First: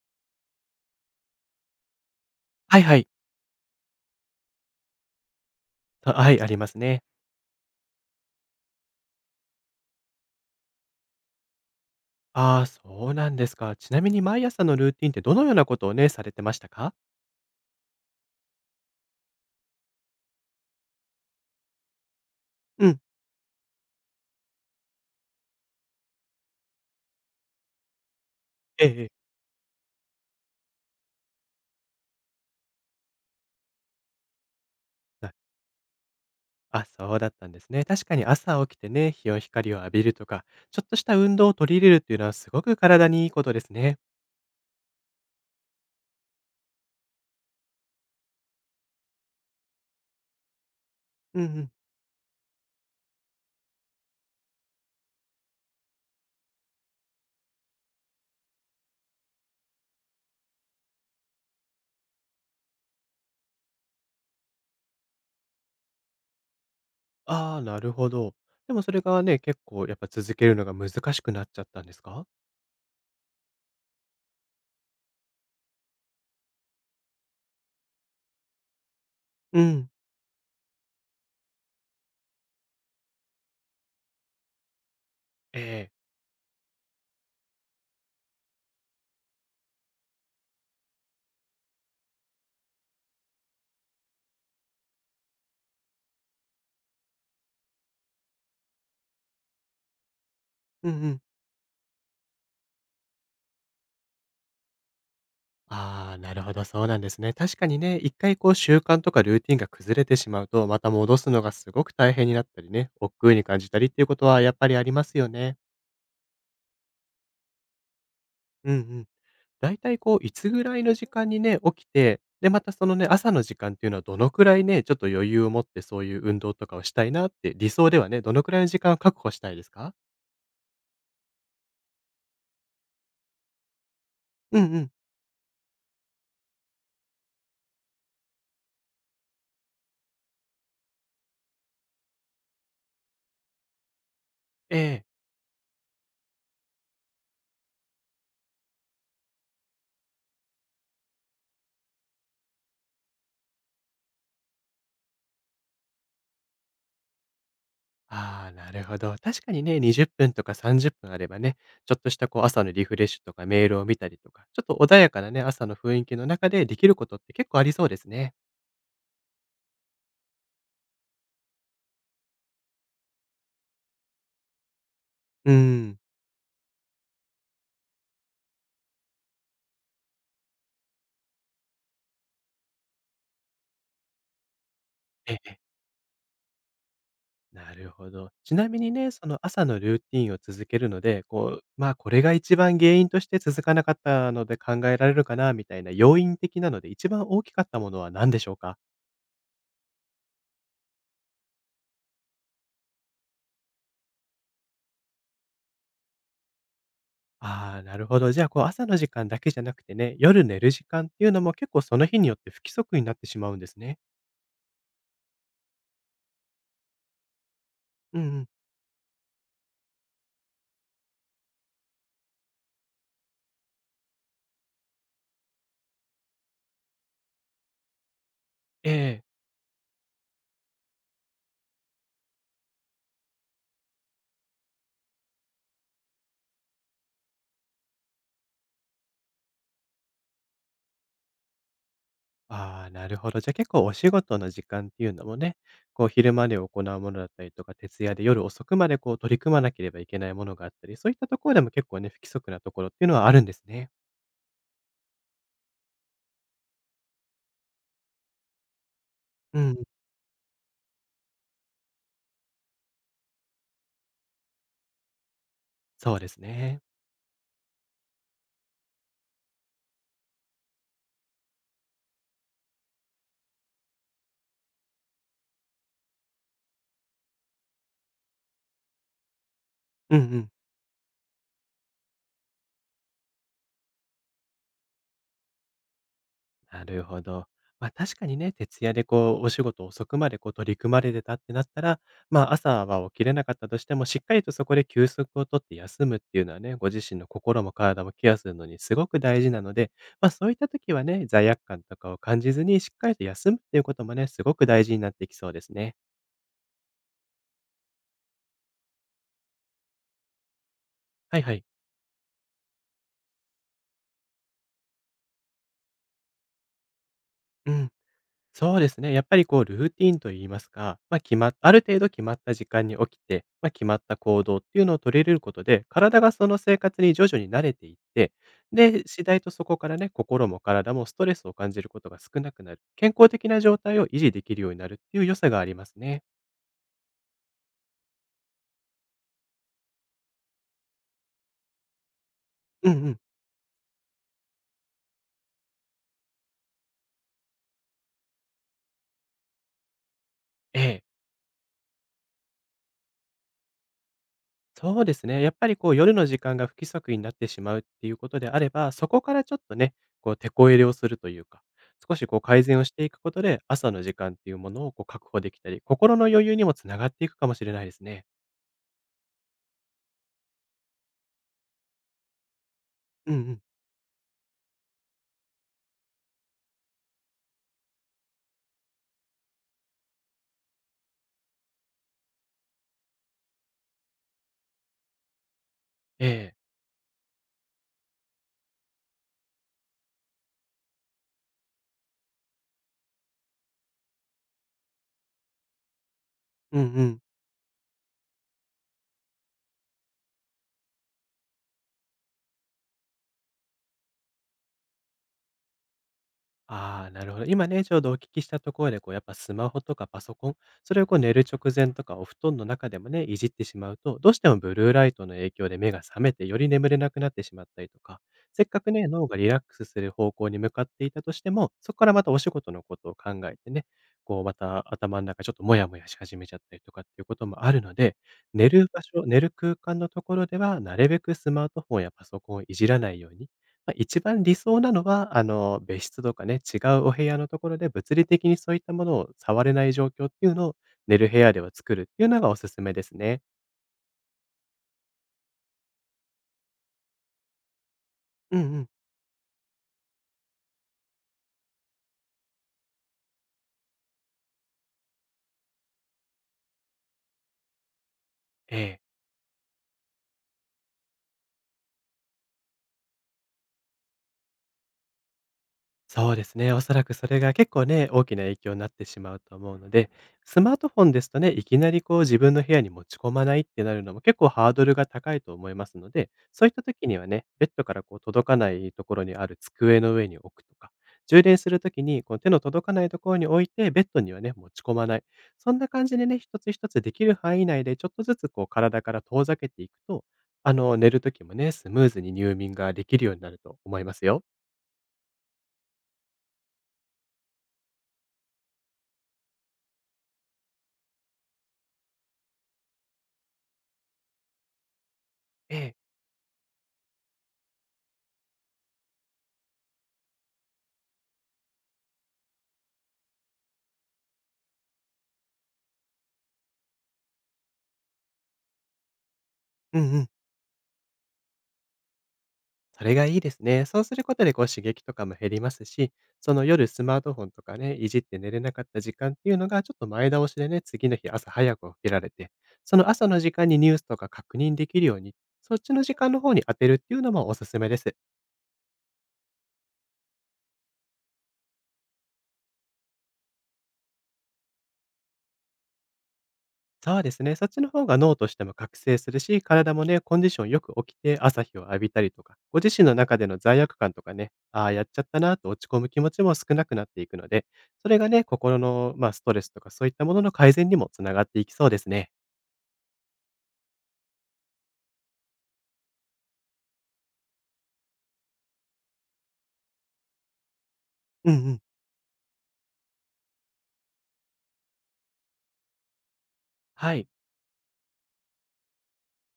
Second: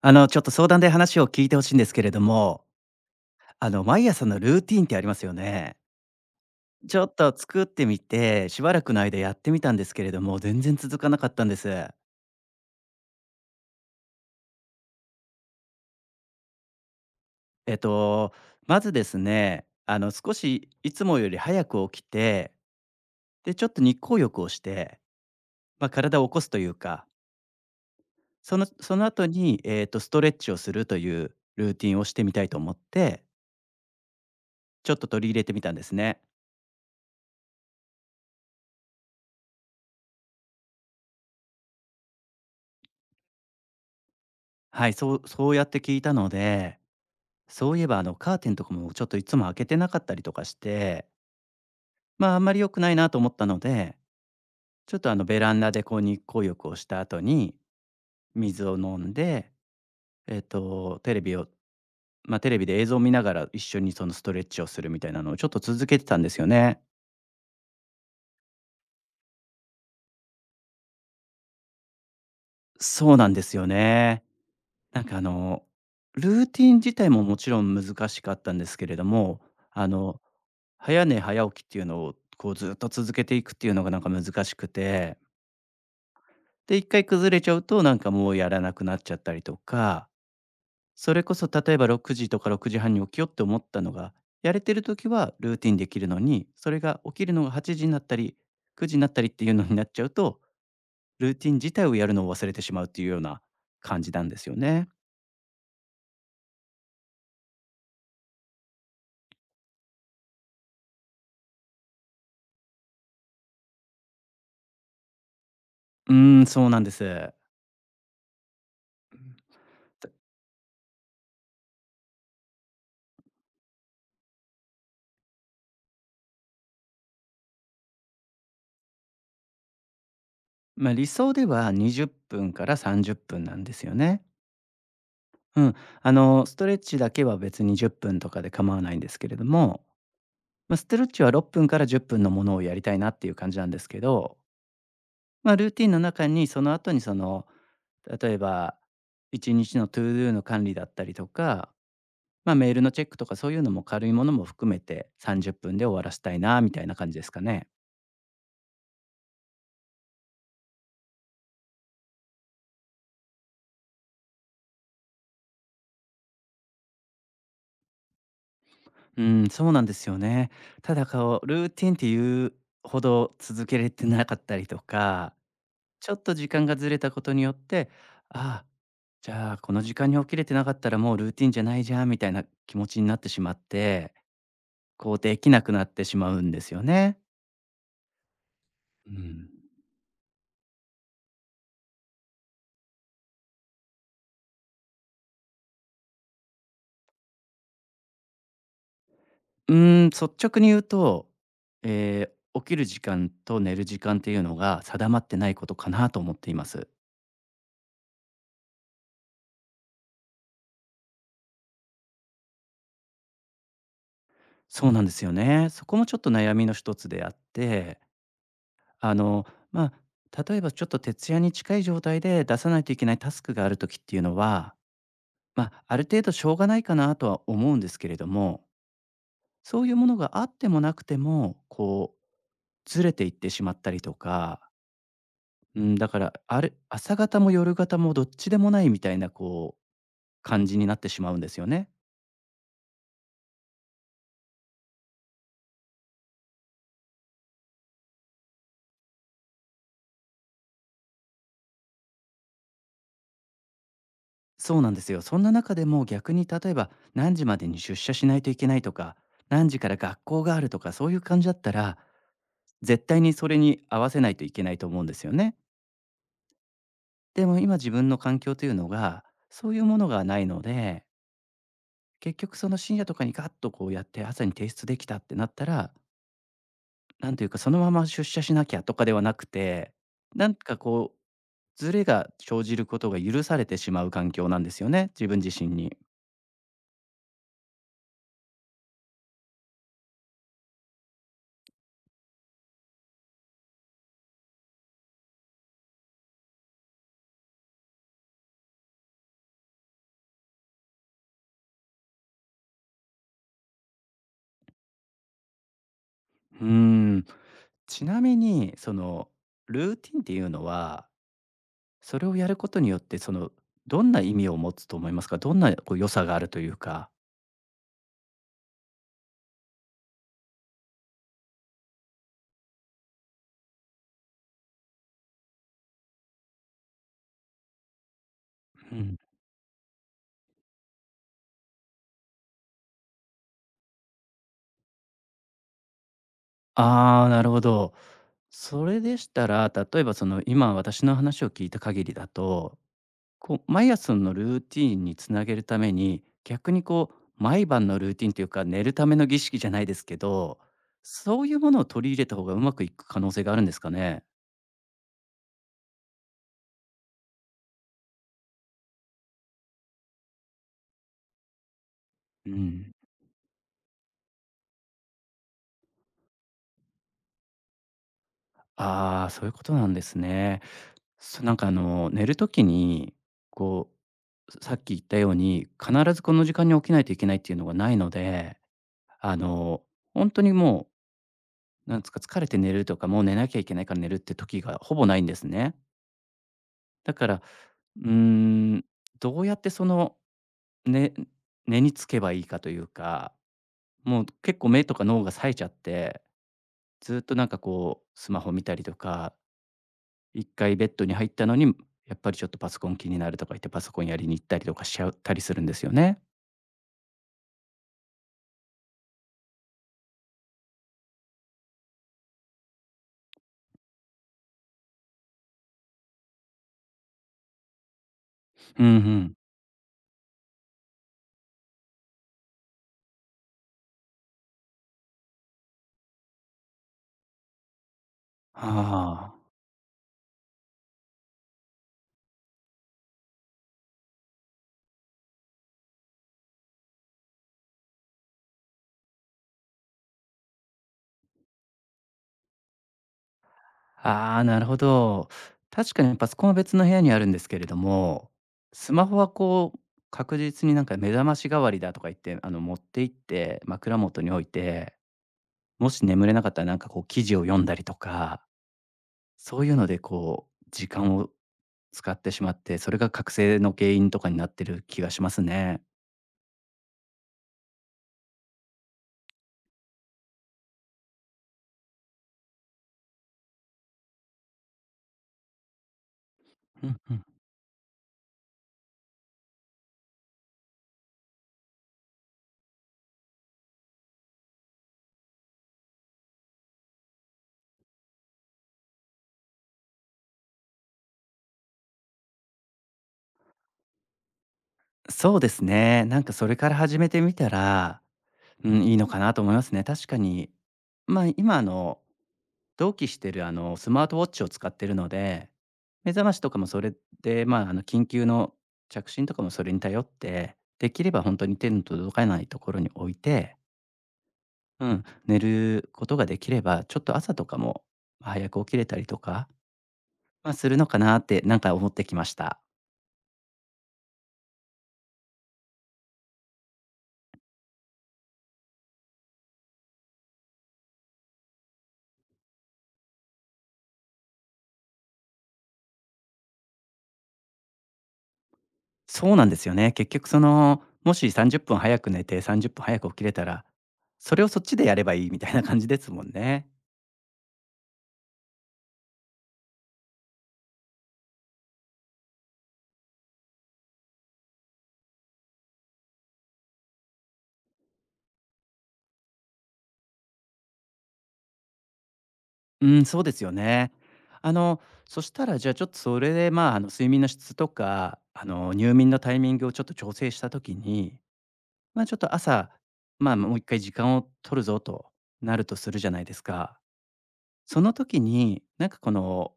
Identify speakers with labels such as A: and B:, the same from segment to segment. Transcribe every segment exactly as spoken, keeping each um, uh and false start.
A: あの、ちょっと相談で話を聞いてほしいんですけれども、
B: はいはい。
A: あの、毎朝のルーティンってありますよね。
B: あ、はい、あります
A: ち
B: ね。
A: ょっと作ってみて、しばらくの間やってみたんですけれども、全然続かなかったんです。
B: ああ、そうなんですか。ちなみに毎朝のルーティンってどのようなことをね、されてましたか？
A: えっと、まずですね、あの、少しいつもより早く起きて、
B: うん。
A: で、ちょっと日光浴をして、まあ、体を起こすというか、その
B: ええ
A: そ
B: え
A: の
B: え。
A: 後に、えっと、ストレッチをするというルーティンをしてみたいと思って、ちょっと取り
B: な
A: 入れてみたんですね。
B: あ、そうだったんですね。確かに朝起きてね、日を光を浴びるとか、ちょっとした運動を取り入れるっていうのはすごく体にいいことですね。
A: はい、そうそうやって聞いたので、そういえばあのカーテンとかもちょっといつも開けてなかったりとかして、
B: うんうん。
A: まあ、あんまり良くないなと思ったので、ちょっとあのベランダでこう日光浴をした後に水を飲んで、えっと、テレビを、まあ、テレビで映像を見ながら一緒にそのストレッチをするみたいなのをちょっと続けてたんですよね。
B: ああ、なるほど。でもそれがね、結構やっぱ続けるのが難しくなっちゃったんですか？
A: そうなんですよね。なんかあの、ルーティン自体ももちろん難しかったんですけれども、
B: う
A: あ
B: ん。
A: の、早寝早起きっていうのをこうずっと続けていくっていうのがなんか難しくて、
B: ええ。
A: で、一回崩れちゃうと、なんかもうやらなくなっちゃったりとか、それこそ例えばろくじとかろくじはんに起きようって思ったのが、やれてる時はルーティンできるのに、それが起きるのがはちじになったり、くじになったりっていうのになっちゃうと、
B: うんうん。
A: ルーティン自体をやるのを忘れてしまうっていうような感じなんですよね。
B: ああ、なるほど、そうなんですね。確かにね、一回こう習慣とかルーティンが崩れてしまうと、また戻すのがすごく大変になったりね、億劫に感じたりっていうことはやっぱりありますよね。
A: うーん、そうなんです。
B: うんうん。だいたい
A: た
B: こう、いつぐらいの時間にね、起きて、で、またそのね、朝の時間っていうのはどのくらいね、ちょっと余裕を持ってそういう運動とかをしたいなって、理想ではね、どのくらいの時間を確保したいですか？
A: まあ、理想ではにじゅっぷんからさんじゅっぷんなんですよね。
B: うんうん。
A: うん。あの、ストレッチだけは別にじゅっぷんとかで構わないんですけれども、まあ、ストレッチはろっぷんからじゅっぷんのものをやりたいなっていう感じなんですけど、
B: ええ。
A: まあ、ルーティンの中にその後にその、例えばいちにちのトゥードゥの管理だったりとか、まあ、メールのチェックとかそういうのも軽いものも含めてさんじゅっぷんで終わらせたいなみたいな感じですかね。
B: ああ、なるほど。確かにね、にじゅっぷんとかさんじゅっぷんあればね、ちょっとしたこう朝のリフレッシュとかメールを見たりとか、ちょっと穏やかなね、朝の雰囲気の中でできることって結構ありそうですね。
A: うん、そうなんですよね。ただこうルーティンっていうほど続けれてなかったりとか、
B: うん。
A: ちょっと時間がずれたことによって、ああ、じゃあこの時間に起きれてなかったらもうルーティンじゃないじゃんみたいな気持ちになってしまって、こう
B: え
A: でき
B: え、
A: なくなってしまうんですよね。
B: なるほど。ちなみにね、
A: う
B: その
A: ん。
B: 朝のルーティンを続けるので、こう、まあこれが一番原因として続かなかったので考えられるかな、みたいな要因的なので一番大きかったものは何でしょうか？
A: うーん、率直に言うと、えー起きる時間と寝る時間っていうのが定まってないことかなと思っています。
B: ああ、なるほど。じゃあ、こう、朝の時間だけじゃなくてね、夜寝る時間っていうのも結構その日によって不規則になってしまうんですね。
A: そうなんですよね。そこもちょっと悩みの一つであって、
B: うんうん。
A: あの、まあ、例えばちょっと徹夜に近い状態で出さないといけないタスクがある時っていうのは、まあ、ある程度しょうがないかなとは思うんですけれども、
B: ええ。
A: そういうものがあってもなくても、こう、ずれていってしまったりとか、うん、だから、ある朝方も夜方もどっちでもないみたいな、こう、感じになってしまうんですよね。
B: ああ、なるほど。じゃ、結構お仕事の時間っていうのもね、こう昼間で行うものだったりとか、徹夜で夜遅くまでこう取り組まなければいけないものがあったり、そういったところでも結構ね、不規則なところっていうのはあるんですね。
A: そうなんですよ。そんな中でも逆に例えば、何時までに出社しないといけないとか、
B: う
A: 何
B: ん。
A: 時から学校があるとか、そういう感じだったら、絶対にそれに合わせないといけないと思うんですよね。
B: そうですね。
A: でも今自分の環境というのが、そういうものがないので、結局その深夜とかにガッとこうやって朝に提出できたってなったら、なんというかそのまま出社しなきゃとかではなくて、
B: うんう
A: な
B: ん。
A: んかこうズレが生じることが許されてしまう環境なんですよね、自分自身に。
B: なるほど。まあ、確かにね、徹夜でこう、お仕事遅くまでこう取り組まれてたってなったら、まあ、朝は起きれなかったとしても、しっかりとそこで休息をとって休むっていうのはね、ご自身の心も体もケアするのにすごく大事なので、まあ、そういった時はね、罪悪感とかを感じずに、しっかりと休むっていうこともね、すごく大事になってきそうですね。
A: うーん、ちなみにそのルーティンっていうのは、
B: はいはい。
A: それをやることによってそのどんな意味を持つと思いますか？どんなこう良さがあるというか。
B: うん。そうですね。やっぱりこうルーティンといいますか、まあ、決まっある程度決まった時間に起きて、まあ、決まった行動っていうのを取り入れることで、体がその生活に徐々に慣れていって、
A: う
B: で、
A: ん。
B: 次第とそこからね、心も体もストレスを感じることが少なくなる、健康的な状態を維持できるようになるっていう良さがありますね。
A: ああ、なるほど。それでしたら、例えばその今私の話を聞いた限りだと、
B: うんうん。
A: こう、毎朝のルーティーンにつなげるために、逆にこう、毎晩のルーティーンというか、寝るための儀式じゃないですけど、
B: ええ。
A: そういうものを取り入れた方がうまくいく可能性があるんですかね？
B: そうですね。やっぱりこう夜の時間が不規則になってしまうっていうことであれば、そこからちょっとね、こう手こ入れをするというか、少しこう
A: う
B: 改善を
A: ん。
B: していくことで、朝の時間っていうものをこう確保できたり、心の余裕にもつながっていくかもしれないですね。
A: ああ、そういうことなんですね。そなんかあの、寝る時に、
B: うんうん。
A: こう、さっき言ったように、必ずこの時間に起きないといけないっていうのがないので、あの、本当にもう、なんつか、疲れて寝るとか、もう寝なきゃいけないから寝るって時がほぼないんですね。
B: ええ。
A: だからうーん、どうやってその、ね根につけばいいかというか、もう結構目とか脳が冴えちゃって、
B: うんう
A: ずっ
B: ん。
A: となんかこうスマホ見たりとか、一回ベッドに入ったのに、やっぱりちょっとパソコン気になるとか言って、パソコンやりに行ったりとかしちゃったりするんですよね。
B: ああ、なるほど。今ね、ちょうどお聞きしたところで、こう、やっぱスマホとかパソコン、それをこう寝る直前とかお布団の中でもね、いじってしまうと、どうしてもブルーライトの影響で目が覚めて、より眠れなくなってしまったりとか、せっ
A: う
B: か
A: んう
B: くね、脳
A: ん。
B: がリラックスする方向に向かっていたとしても、そこからまたお仕事のことを考えてね、こう、また頭の中ちょっとモヤモヤし始めちゃったりとかっていうこともあるので、寝る場所、
A: ああ。
B: 寝る空間のところでは、なるべくスマートフォンやパソコンをいじらないように、まあ、一番理想なのは、あの、別室とかね、違うお部屋のところで物理的にそういったものを触れない状況っていうのを、寝る部屋では作るっていうのがおすすめですね。
A: ああ、なるほど。確かにパソコンは別の部屋にあるんですけれども、
B: うんうん。
A: スマホはこう確実になんか目覚まし代わりだとか言って、あの持って行って、枕元に置いて、もし眠れなかったら、なんかこう記事を読んだりとか、
B: ええ。
A: そういうのでこう時間を使ってしまって、それが覚醒の原因とかになってる気がしますね。
B: そうですね。おそらくそれが結構ね、大きな影響になってしまうと思うので、スマートフォンですとね、いきなりこう自分の部屋に持ち込まないってなるのも結構ハードルが高いと思いますので、そういった
A: うん
B: 時
A: う
B: に
A: ん。
B: はね、ベッドからこう届かないところにある机の上に置くとか、充電する時にこう手の届かないところに置いて、ベッドにはね、持ち込まない。そんな感じでね、一つ一つできる範囲内でちょっとずつこう体から遠ざけていくと、あの、寝る時もね、スムーズに入眠ができるようになると思いますよ。
A: そうですね。なんかそれから始めてみたら、うん、いいのかなと思いますね。確かに、まあ、今あの、同期してるあの、スマートウォッチを使ってるので、
B: ええ。
A: 目覚ましとかもそれで、まあ、あの、緊急の着信とかもそれに頼って、できれば本当に手の届かないところに置いて、うん、寝ることができれば、ちょっと朝とかも、ま、早く起きれたりとか、
B: うんうん。
A: まあ、するのかなってなんか思ってきました。
B: それがいいですね。そうすることでこう刺激とかも減りますし、その夜スマートフォンとかね、いじって寝れなかった時間っていうのがちょっと前倒しでね、次の日朝早く起きられて、その朝の時間にニュースとか確認できるように、そっちの時間の方に当てるっていうのもおすすめです。
A: そうなんですよね。結局その、もしさんじゅっぷん早く寝てさんじゅっぷん早く起きれたら、それをそっちでやればいいみたいな感じですもんね。
B: そうですね。そっちの方が脳としても覚醒するし、体もね、コンディションよく起きて朝日を浴びたりとか、ご自身の中での罪悪感とかね、ああ、やっちゃったなと落ち込む気持ちも少なくなっていくので、それがね、心の、まあ、ストレスとかそういったものの改善にもつながっていきそうですね。
A: うん、そうですよね。あの、そしたらじゃあちょっとそれで、まあ、あの、睡眠の質とか、あの、入眠のタイミングをちょっと調整した時に、
B: うんうん。
A: ま、あちょっと朝、まあ、もう一回時間を取るぞとなるとするじゃないですか。
B: はい。
A: その時に、なんかこの、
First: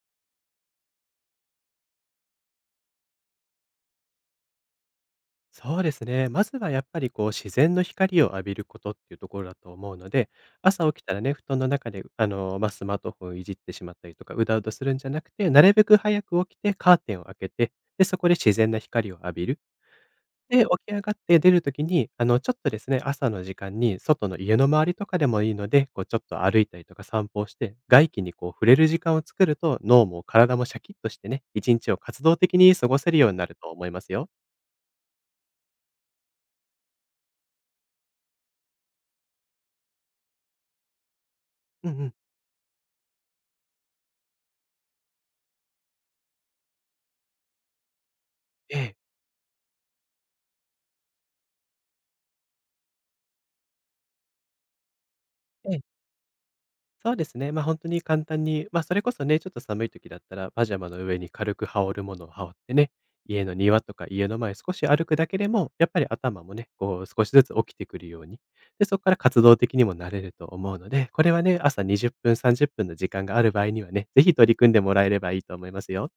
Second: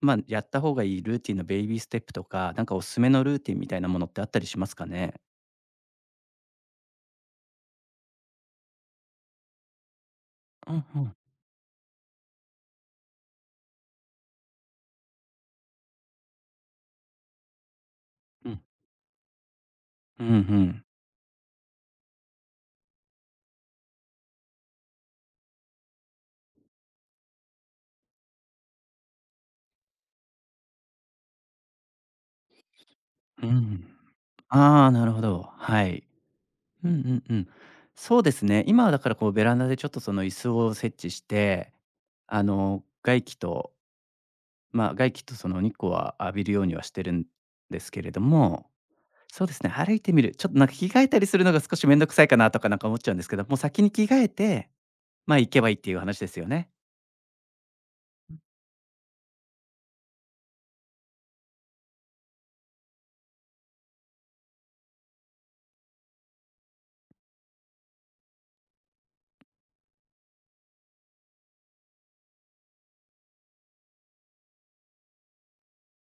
A: まあ、やった方がいいルーティンのベイビーステップとか、なんかおすすめのルーティンみたいなものってあったりしますかね？
B: そうですね。まずはやっぱりこう自然の光を浴びることっていうところだと思うので、
A: うん
B: 朝
A: う
B: 起きた
A: ん。
B: らね、布団の中であの、まあ、スマートフォンをいじってしまったりとか、うだうだするんじゃなくて、なるべく早く起きてカーテンを開けて、で、そこで
A: う
B: 自
A: ん。
B: 然な光を浴びる。
A: うんう
B: で、起
A: ん。
B: き上がって出る時に、あの、ちょっとですね、朝の時間に外の家の周りとかでもいいので、こうちょっと歩いたりとか散歩をして、外気にこう触れる時間を作ると、脳も体もシャキッとしてね、一日を活動的に過ごせるようにな
A: う
B: ると思
A: ん。
B: いますよ。
A: ああ、なるほど。はい。うんうんうん。そうですね、今はだからこうベランダでちょっとその椅子を設置して、
B: うんうん。
A: あの、外気と、まあ、外気とその日光は浴びるようにはしてるんですけれども、
B: ええ。
A: そうですね、歩いてみる。ちょっとなんか着替えたりするのが少し面倒くさいかなとかなんか思っちゃうんですけど、もう先に着替えて、まあ、行けばいいっていう話ですよね。
B: そうですね。ま、あ本当に簡単に、ま、あそれこそね、ちょっと寒い時だったら、パジャマの上に軽く羽織るものを羽織ってね、家の庭とか家の前少し歩くだけでも、やっぱり頭もね、こう少しずつ起きてくるように、で、そこから活動的にもなれると思うので、これはね、朝にじゅっぷん、さんじゅっぷんの時間がある場合にはね、ぜひ取り組んでもらえればいいと思いますよ。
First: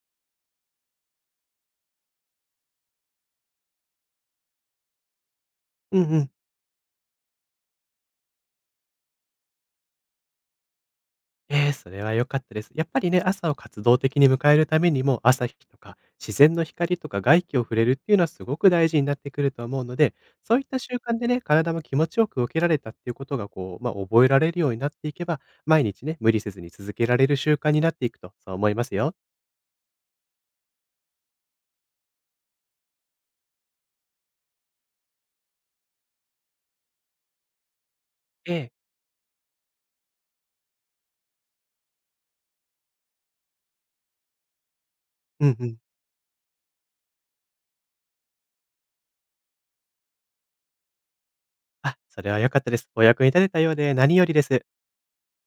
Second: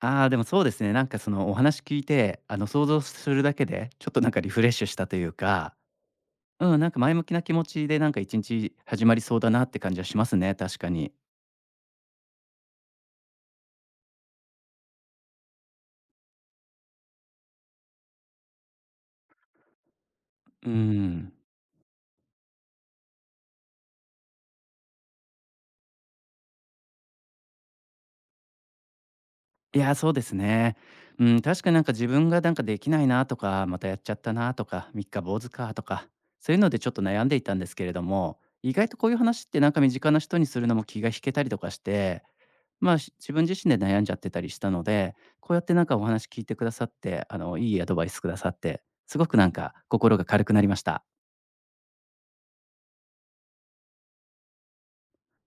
A: ああ、でもそうですね、なんかそのお話聞いて、あの想像するだけで、ちょっとなんかリフレッシュしたというか、
B: うんうん。
A: うん、なんか前向きな気持ちでなんかいちにち始まりそうだなって感じはしますね、確かに。
B: ええ、それは良かったです。やっぱりね、朝を活動的に迎えるためにも、朝日とか自然の光とか外気を触れるっていうのはすごく大事になってくると思うので、そういっ
A: うー
B: た習慣で
A: ん。
B: ね、体も気持ちよく動けられたっていうことが、こう、ま、あ覚えられるようになっていけば、毎日ね、無理せずに続けられる習慣になっていくと、そう思いますよ。
A: いや、そうですね。うん、確かになんか自分がなんかできないなとか、またやっちゃったなとか、三日坊主かとか、そういうのでちょっと悩んでいたんですけれども、
B: え
A: 意
B: え。
A: 外とこういう話ってなんか身近な人にするのも気が引けたりとかして、まあ、し自分自身で悩んじゃってたりしたので、
B: う
A: こう
B: ん
A: やっ
B: う
A: て
B: ん。
A: なんかお話聞いてくださって、あの、いいアドバイスくださって、すごくなんか心が軽くなりました。
B: あ、それは良かったです。お役に立てたようで何よりです。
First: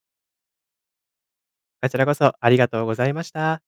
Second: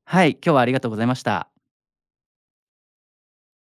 A: はい、今日はありがとうございました。
B: こちらこそありがとうございました。